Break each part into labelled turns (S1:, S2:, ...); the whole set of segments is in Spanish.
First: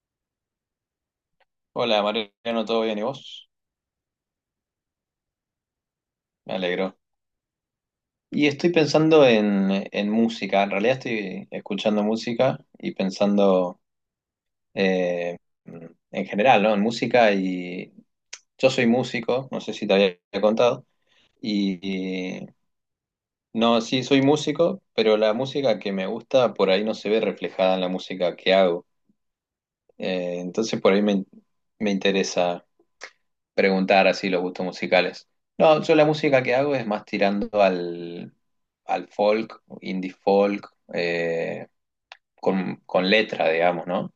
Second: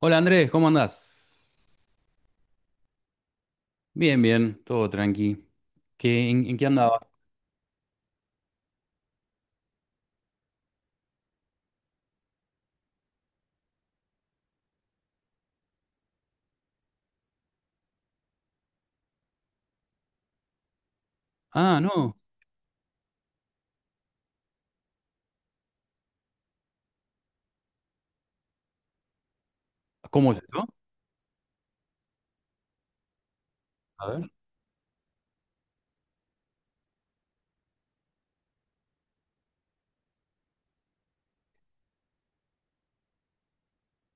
S1: Hola Andrés, ¿cómo andás?
S2: Hola Mariano, ¿todo bien y vos?
S1: Bien, bien, todo tranqui. ¿Qué, en,
S2: Me
S1: en qué
S2: alegro.
S1: andabas?
S2: Y estoy pensando en música. En realidad estoy escuchando música y pensando eh, en general, ¿no? En música y yo soy músico, no sé si te había contado, y,
S1: Ah, no.
S2: y- no, sí soy músico, pero la música que me gusta por ahí no se ve reflejada en la música que hago.
S1: ¿Cómo es eso?
S2: Entonces por ahí me interesa
S1: A
S2: preguntar así
S1: ver.
S2: los gustos musicales. No, yo la música que hago es más tirando al folk, indie folk, eh, con letra, digamos, ¿no?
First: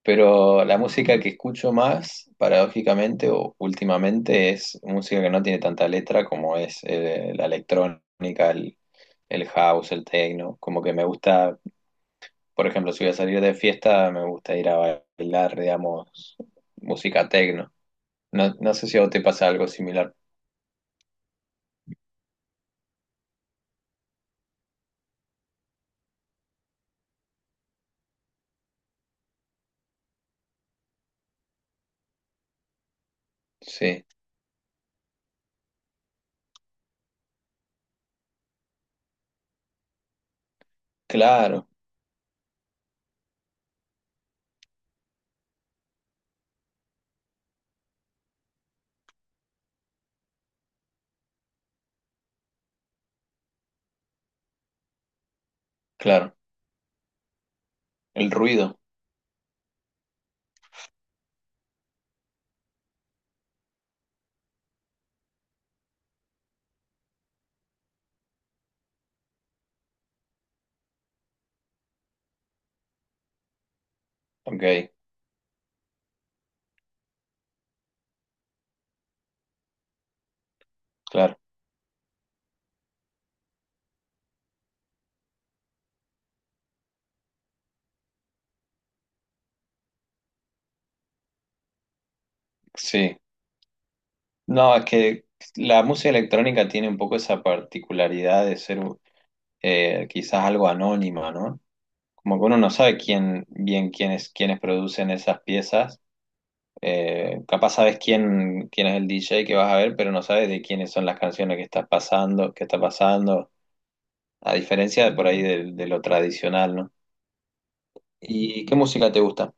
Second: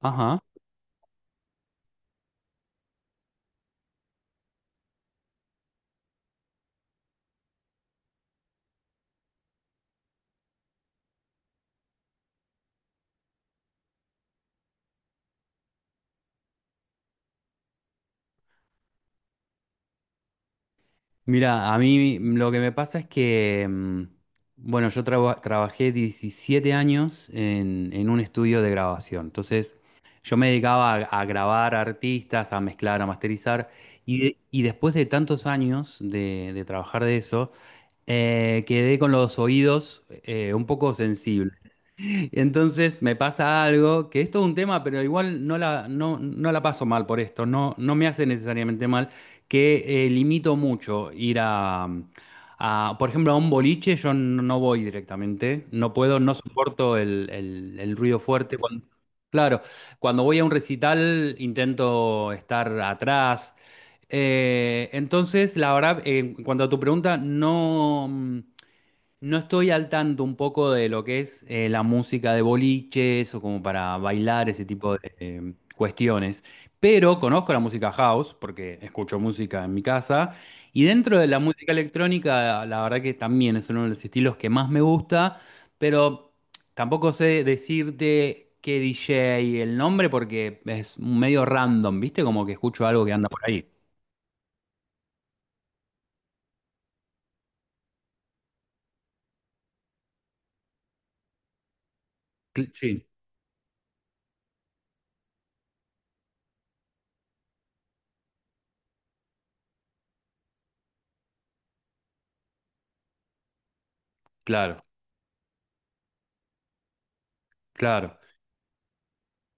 S1: Ajá.
S2: Pero la música que escucho más, paradójicamente o últimamente, es música que no tiene tanta letra, como es la electrónica, el house, el techno. Como que me gusta, por ejemplo, si voy a salir de fiesta, me gusta ir a bailar, digamos, música techno. No, no sé si a vos te pasa algo similar.
S1: Mira, a mí lo que me pasa es que, bueno, trabajé 17 años en un estudio de grabación. Entonces, yo me dedicaba a grabar artistas, a mezclar, a masterizar.
S2: Sí,
S1: Y después de tantos años de trabajar de eso, quedé con los oídos un poco sensibles.
S2: claro,
S1: Entonces me pasa algo, que esto es un tema, pero igual no la paso mal por esto, no me hace necesariamente mal, que limito mucho ir a, por ejemplo, a un boliche, yo no voy directamente, no puedo, no
S2: claro.
S1: soporto el ruido
S2: El
S1: fuerte.
S2: ruido,
S1: Claro, cuando voy a un recital intento estar atrás. Entonces, la verdad, en cuanto a tu pregunta, no estoy al tanto un poco de lo que es la música de boliches o como para bailar
S2: ok,
S1: ese tipo de cuestiones, pero conozco la música house porque escucho música en mi casa, y dentro de
S2: claro,
S1: la música electrónica la verdad que también es uno de los estilos que más me gusta, pero tampoco sé decirte qué DJ y el nombre porque es medio random, ¿viste? Como que escucho algo que
S2: sí.
S1: anda por ahí.
S2: No, es que la música electrónica tiene un poco esa particularidad de ser quizás algo anónima, ¿no? Como que uno no sabe
S1: Sí,
S2: quién, bien quiénes producen esas piezas. Capaz sabes quién es el DJ que vas a ver, pero no sabes de quiénes son las canciones que que está pasando, a
S1: claro,
S2: diferencia de por ahí de lo tradicional, ¿no?
S1: claro.
S2: ¿Y qué música te gusta?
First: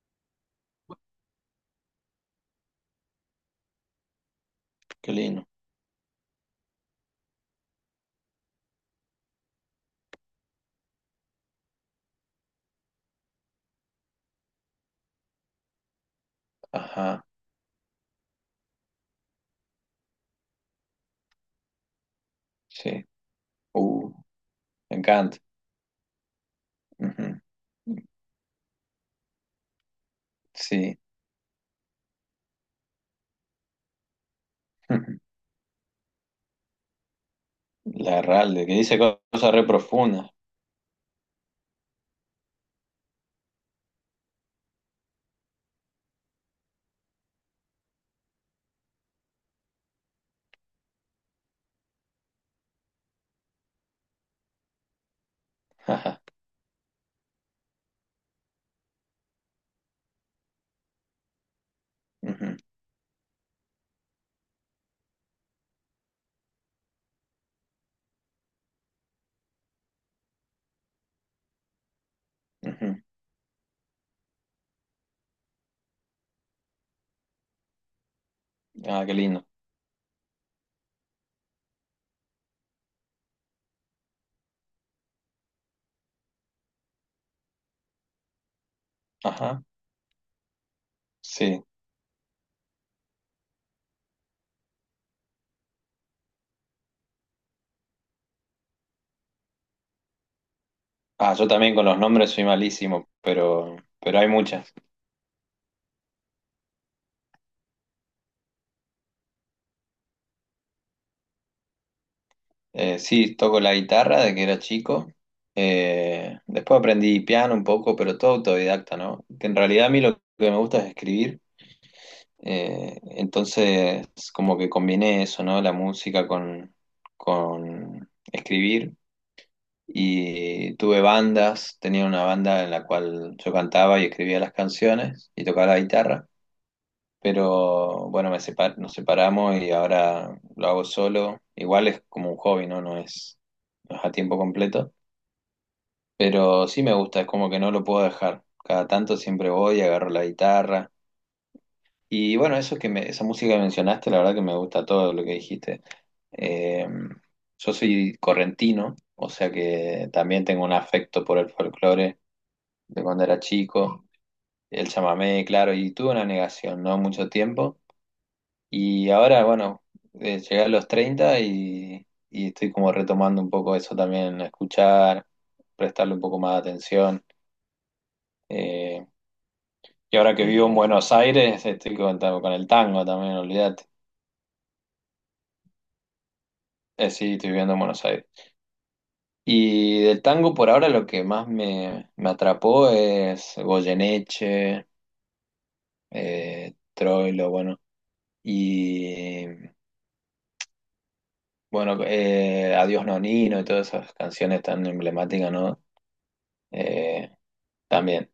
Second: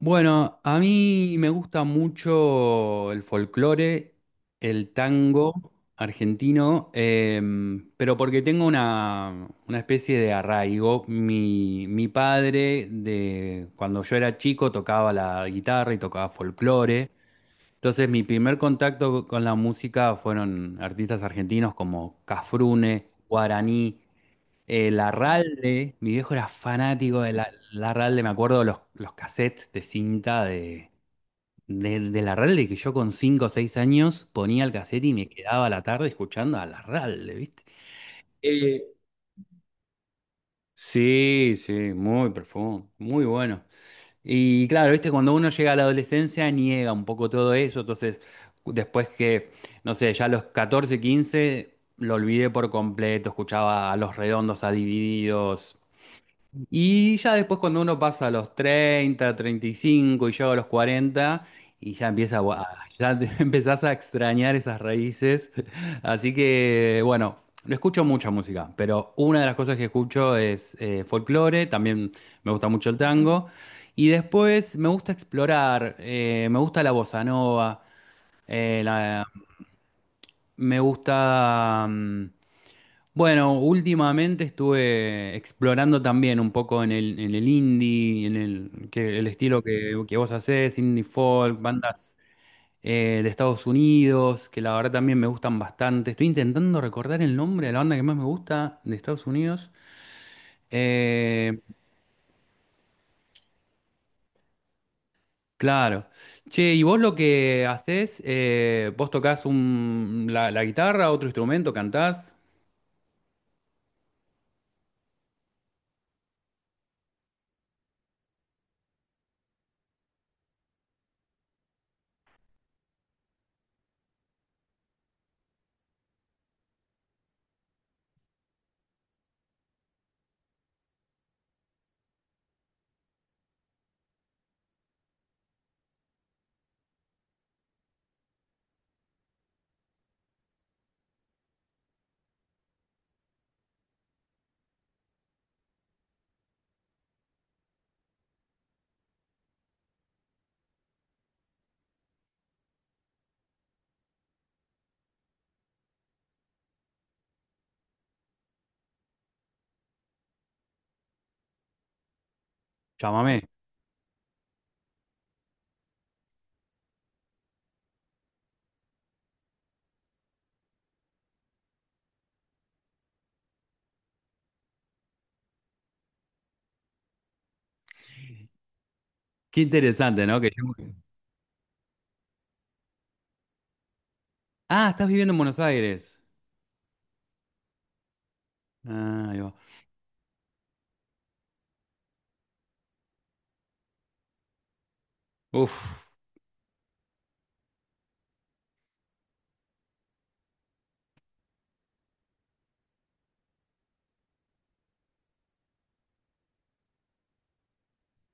S1: Bueno, a mí me gusta mucho el folclore, el
S2: Qué lindo.
S1: tango argentino, pero porque tengo una especie de arraigo. Mi padre, de, cuando yo era chico, tocaba la guitarra y tocaba folclore.
S2: Ajá,
S1: Entonces mi primer contacto con la música fueron artistas argentinos como
S2: sí.
S1: Cafrune, Guaraní.
S2: Uh. Me
S1: El
S2: encanta.
S1: Arralde, mi viejo era fanático
S2: Ujú.
S1: de la, el Arralde, me acuerdo de los cassettes de cinta de,
S2: Sí.
S1: del Arralde, que yo con 5 o 6 años ponía el cassette y me quedaba la tarde escuchando al Arralde, ¿viste?
S2: Ujú. La Ralde, que
S1: Eh,
S2: dice cosas re profundas.
S1: Sí, sí, muy profundo, muy bueno. Y claro, viste, cuando uno llega a la adolescencia niega un poco todo eso, entonces después que, no sé, ya a los 14, 15 lo olvidé por completo, escuchaba a Los Redondos, a Divididos.
S2: Ajá.
S1: Y ya después cuando uno pasa a los 30, 35 y llega a los 40 y ya empieza,
S2: Ujú,
S1: empezás a extrañar esas raíces. Así que bueno, no escucho mucha música, pero una de las cosas que escucho es folclore, también me gusta
S2: ujú.
S1: mucho el tango. Y después me gusta explorar, me gusta la bossa nova, eh,
S2: Ah, qué
S1: la-
S2: lindo.
S1: me gusta... bueno, últimamente estuve explorando también un poco en el indie, en el, que, el estilo
S2: Ajá.
S1: que vos hacés, indie folk,
S2: Sí.
S1: bandas de Estados Unidos, que la verdad también me gustan bastante. Estoy intentando recordar el nombre de la banda que más me gusta de Estados Unidos.
S2: Ah, yo
S1: Eh,
S2: también con los nombres soy malísimo, pero hay muchas.
S1: claro. Che, ¿y vos lo que hacés, vos tocás un, la guitarra, otro instrumento, cantás?
S2: Sí, toco la guitarra de que era chico. Después aprendí piano un poco, pero todo autodidacta, ¿no? Que en realidad a mí lo que me gusta es escribir. Entonces, como que combiné eso, ¿no? La música con escribir. Y tuve bandas, tenía una banda en la cual yo cantaba y escribía las canciones y tocaba la guitarra, pero bueno, nos separamos y ahora lo hago solo. Igual es como un hobby, ¿no? No es a tiempo completo, pero sí me gusta, es como que no lo puedo dejar. Cada tanto siempre voy, agarro la guitarra. Y bueno, esa música que mencionaste, la verdad que me gusta todo lo que dijiste. Eh, yo soy correntino, o sea que también tengo un afecto por el folclore de cuando era
S1: Llámame.
S2: chico, el chamamé, claro, y tuve una negación, ¿no? Mucho tiempo. Y ahora, bueno, llegué a los 30 y estoy como retomando un poco eso también, a escuchar, prestarle un poco más de atención. Eh,
S1: Qué
S2: y
S1: interesante,
S2: ahora
S1: ¿no?
S2: que vivo en Buenos Aires, estoy con el tango también, olvídate.
S1: Ah, estás viviendo en Buenos Aires.
S2: Sí, estoy viviendo en Buenos Aires.
S1: Ah, ahí va.
S2: Y del tango por ahora lo que más me atrapó es Goyeneche,
S1: Uf,
S2: Troilo, bueno. Y bueno, Adiós Nonino y todas esas canciones tan emblemáticas, ¿no? Eh, también.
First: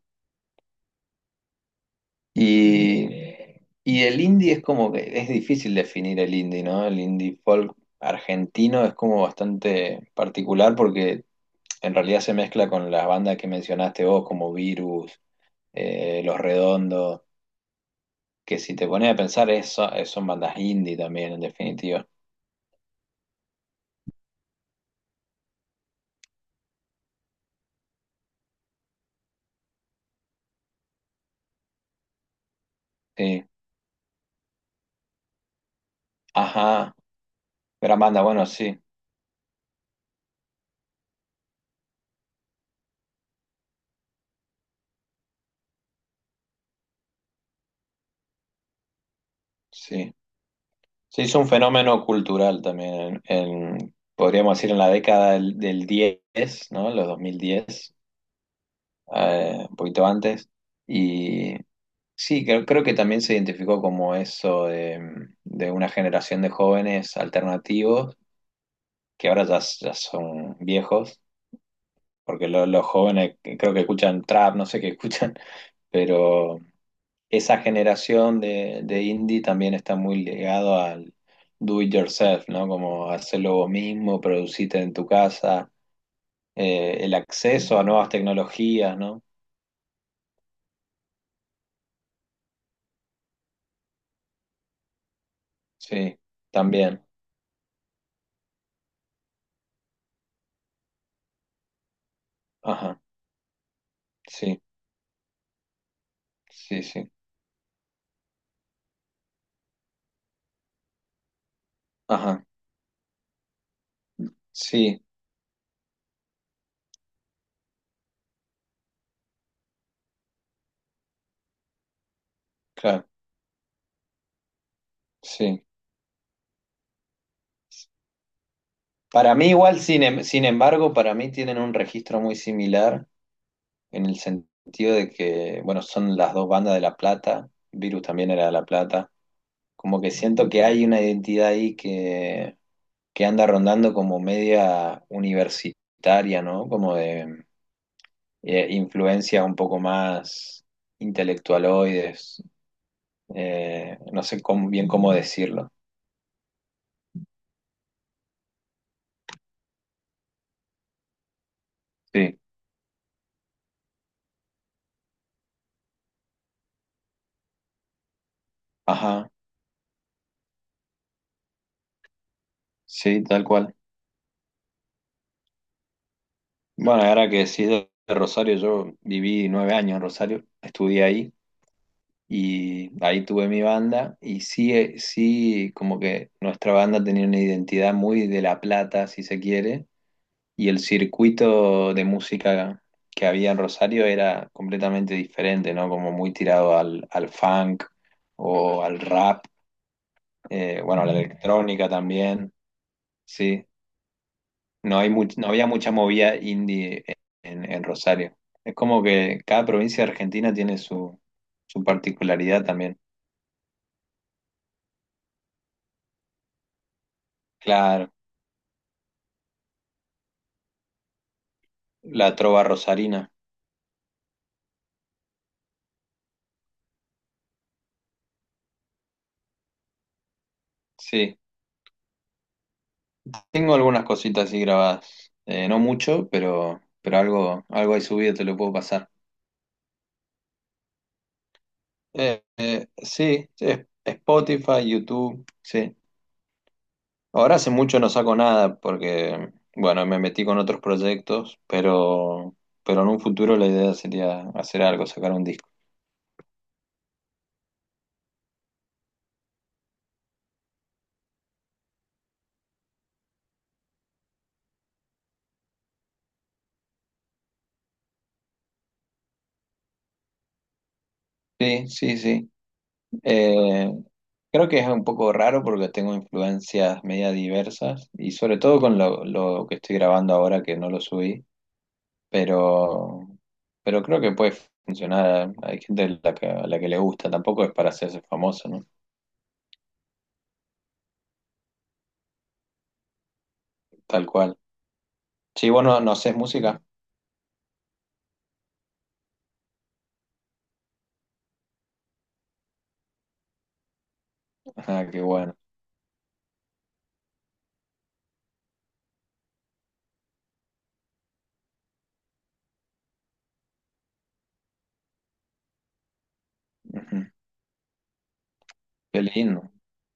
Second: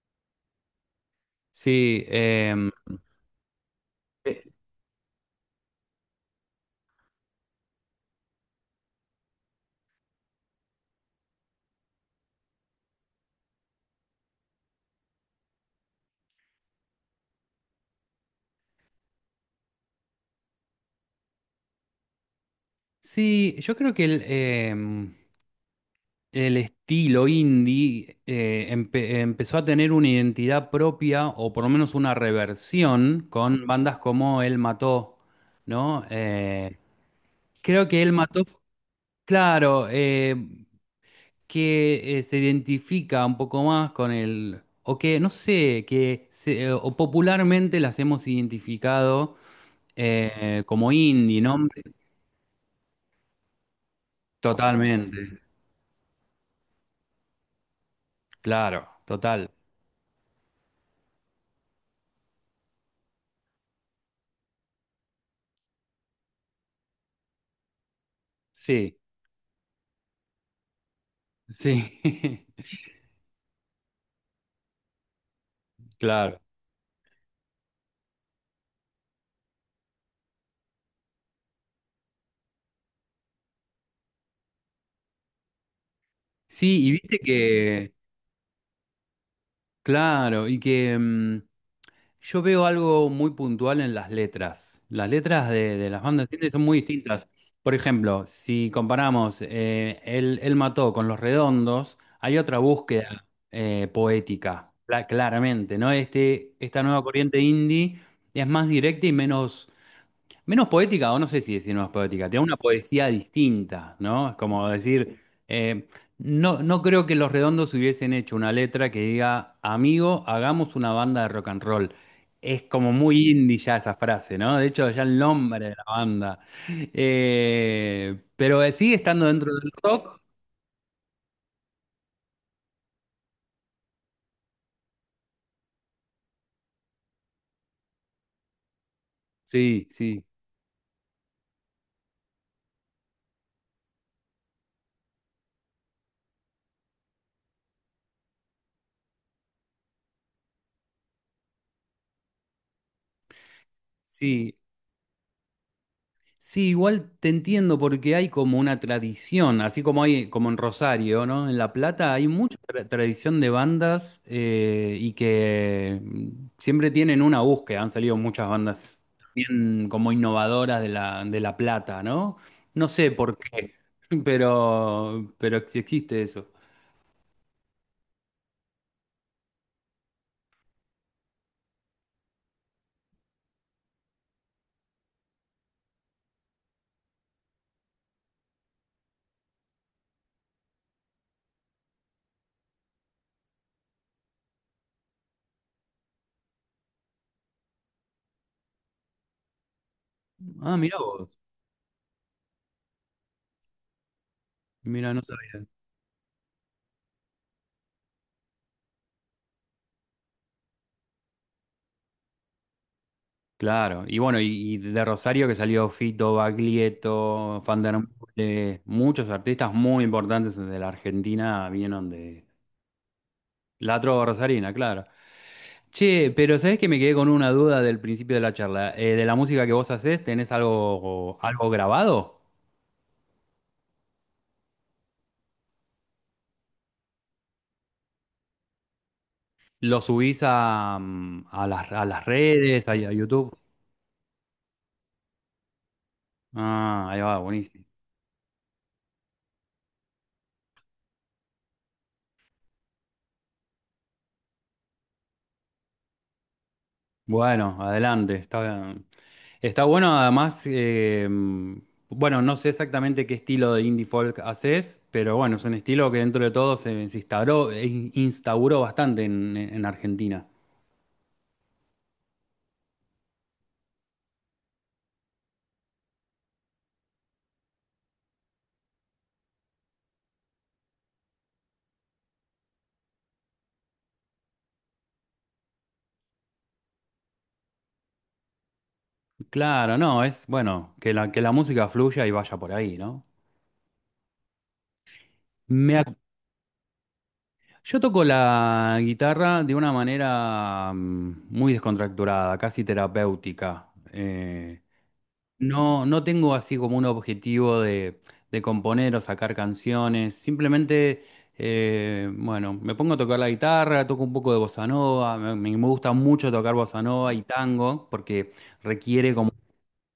S1: sí,
S2: Y, y el indie es como que es difícil definir el indie, ¿no? El indie folk argentino es como bastante particular porque en realidad se mezcla con las bandas que mencionaste vos, como Virus, Los Redondos, que si te pones a pensar eso, son bandas indie también, en definitiva.
S1: sí, yo creo que el, el estilo indie empezó a tener una identidad propia o por lo menos una reversión
S2: Sí.
S1: con bandas como Él Mató, ¿no?
S2: Ajá,
S1: Creo
S2: gran
S1: que Él
S2: banda,
S1: Mató,
S2: bueno, sí,
S1: claro, que se identifica un poco más con el, o que, no sé, o popularmente las hemos identificado
S2: sí.
S1: como
S2: Se hizo
S1: indie,
S2: un
S1: ¿no?
S2: fenómeno cultural también, podríamos decir en la década
S1: Totalmente.
S2: del 10, ¿no? Los 2010,
S1: Claro, total.
S2: un poquito antes. Y sí, creo que también se identificó como eso de una generación de jóvenes alternativos,
S1: Sí,
S2: que ahora ya, ya son viejos,
S1: sí,
S2: porque los jóvenes creo que escuchan trap, no sé qué escuchan,
S1: claro.
S2: pero esa generación de indie también está muy ligado al do it yourself, ¿no? Como hacerlo vos mismo, producirte en tu casa,
S1: Sí, y
S2: el
S1: viste
S2: acceso a
S1: que,
S2: nuevas tecnologías, ¿no?
S1: claro, y que yo veo algo muy puntual en las letras. Las letras de las
S2: Sí,
S1: bandas, ¿entiendes?, son muy
S2: también.
S1: distintas. Por ejemplo, si comparamos Él Mató con Los Redondos, hay otra
S2: Ajá,
S1: búsqueda
S2: sí,
S1: poética, claramente, ¿no?
S2: sí,
S1: Esta nueva
S2: sí.
S1: corriente indie es más directa y menos, menos poética, o no sé si decir menos poética, tiene
S2: Ajá,
S1: una poesía distinta, ¿no? Es como
S2: sí,
S1: decir, eh, no creo que Los Redondos hubiesen hecho una letra que diga, amigo, hagamos una banda de rock and roll. Es como
S2: claro,
S1: muy indie ya esa frase, ¿no? De hecho, ya el
S2: sí.
S1: nombre de la banda. Pero sigue estando
S2: Para mí
S1: dentro del
S2: igual,
S1: rock.
S2: sin embargo, para mí tienen un registro muy similar, en el sentido de que, bueno, son las dos bandas de La Plata, Virus también era de La Plata.
S1: Sí,
S2: Como que
S1: sí,
S2: siento que hay una identidad ahí que anda rondando como media universitaria, ¿no? Como de influencia un poco más intelectualoides. No sé
S1: sí.
S2: bien cómo decirlo.
S1: Sí, igual te entiendo porque hay como una tradición, así como hay como en Rosario, ¿no? En La Plata hay
S2: Sí,
S1: mucha tradición de bandas y que siempre tienen una búsqueda, han salido muchas bandas
S2: ajá,
S1: bien como innovadoras de La Plata, ¿no? No sé
S2: sí,
S1: por
S2: tal
S1: qué,
S2: cual.
S1: pero sí existe eso.
S2: Bueno, ahora que decís de Rosario, yo viví 9 años en Rosario, estudié ahí y ahí tuve mi banda, y sí, sí, como que nuestra banda tenía una identidad muy de La Plata, si se quiere. Y el circuito de música que había en Rosario era completamente diferente, ¿no? Como muy tirado al funk o al rap,
S1: Ah, mirá
S2: bueno, a la
S1: vos,
S2: electrónica también, sí. No hay
S1: mira, no
S2: no
S1: sabía.
S2: había mucha movida indie en Rosario. Es como que cada provincia de Argentina tiene su particularidad también.
S1: Claro, y bueno, y de Rosario que salió Fito, Baglietto,
S2: Claro,
S1: Fandanambule, muchos artistas muy importantes de la Argentina vinieron
S2: la
S1: de
S2: trova rosarina,
S1: la trova rosarina, claro. Che, pero ¿sabés que me quedé con una duda del principio de la charla? De la música que vos hacés, ¿tenés
S2: sí.
S1: algo, algo grabado?
S2: Tengo algunas cositas así grabadas. No mucho, pero algo, ahí subido te lo puedo pasar.
S1: ¿Lo subís a, a las redes, a
S2: Sí,
S1: YouTube?
S2: sí, Spotify, YouTube, sí.
S1: Ah, ahí va,
S2: Ahora hace
S1: buenísimo.
S2: mucho no saco nada porque, bueno, me metí con otros proyectos, pero en un futuro la idea sería hacer algo, sacar un disco.
S1: Bueno, adelante. Está, está bueno, además, bueno, no sé exactamente qué estilo de indie folk haces, pero bueno, es un estilo que dentro de todo se, se instauró, instauró bastante en Argentina.
S2: Sí, sí, sí. Eh, Creo que es un poco raro porque tengo influencias media diversas, y sobre todo con lo que estoy grabando ahora que no lo subí, pero, pero creo que puede funcionar. Hay gente a la que le gusta, tampoco es para hacerse famoso, ¿no?
S1: Claro, no, es bueno que la música fluya y vaya por ahí, ¿no?
S2: Tal cual. Sí,
S1: Me
S2: bueno, no
S1: ac-
S2: sé, música.
S1: Yo toco la guitarra de una manera muy descontracturada, casi terapéutica.
S2: Ah, qué bueno.
S1: No, no tengo así como un objetivo de componer o sacar canciones. Simplemente, bueno, me pongo a tocar la guitarra, toco un poco de bossa nova. Me gusta mucho tocar bossa
S2: Ujú.
S1: nova y tango porque
S2: Qué
S1: requiere como
S2: lindo.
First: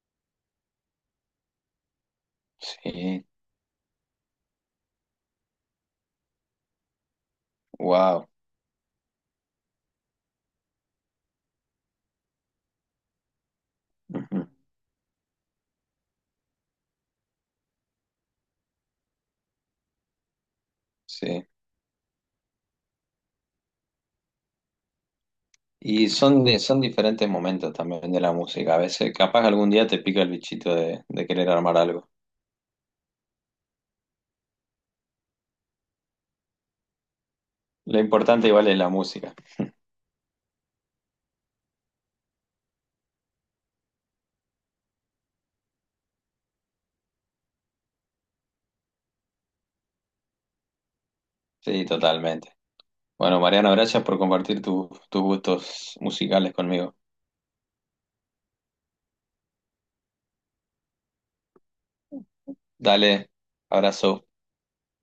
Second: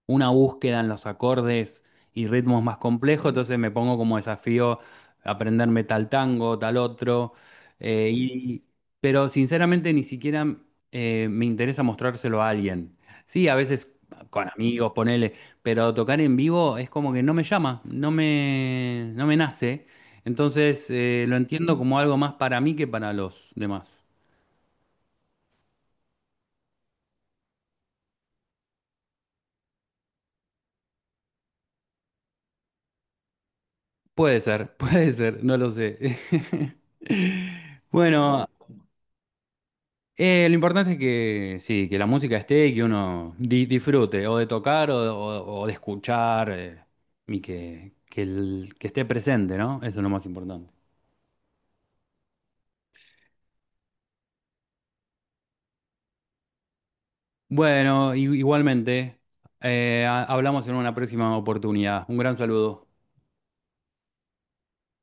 S1: una búsqueda en los acordes y ritmos más
S2: Sí,
S1: complejos, entonces me pongo como desafío aprenderme tal tango, tal otro, eh,
S2: wow.
S1: y, pero sinceramente ni siquiera me interesa mostrárselo a alguien. Sí, a veces
S2: Ujú.
S1: con amigos, ponele, pero tocar en vivo es como que no me llama, no me nace, entonces lo
S2: Sí.
S1: entiendo como algo más para mí que para los demás.
S2: Y son diferentes momentos también de la música. A veces, capaz algún día te pica el bichito de querer armar algo.
S1: Puede ser, puede ser, no lo sé.
S2: Lo importante
S1: Bueno,
S2: igual es la música.
S1: Lo importante es que sí, que la música esté y que uno disfrute o de tocar o de escuchar, y que, que esté presente, ¿no? Eso es lo más importante.
S2: Sí, totalmente. Bueno, Mariano, gracias por compartir tus gustos musicales conmigo.
S1: Bueno, igualmente, hablamos en una próxima oportunidad. Un gran saludo.
S2: Dale, abrazo.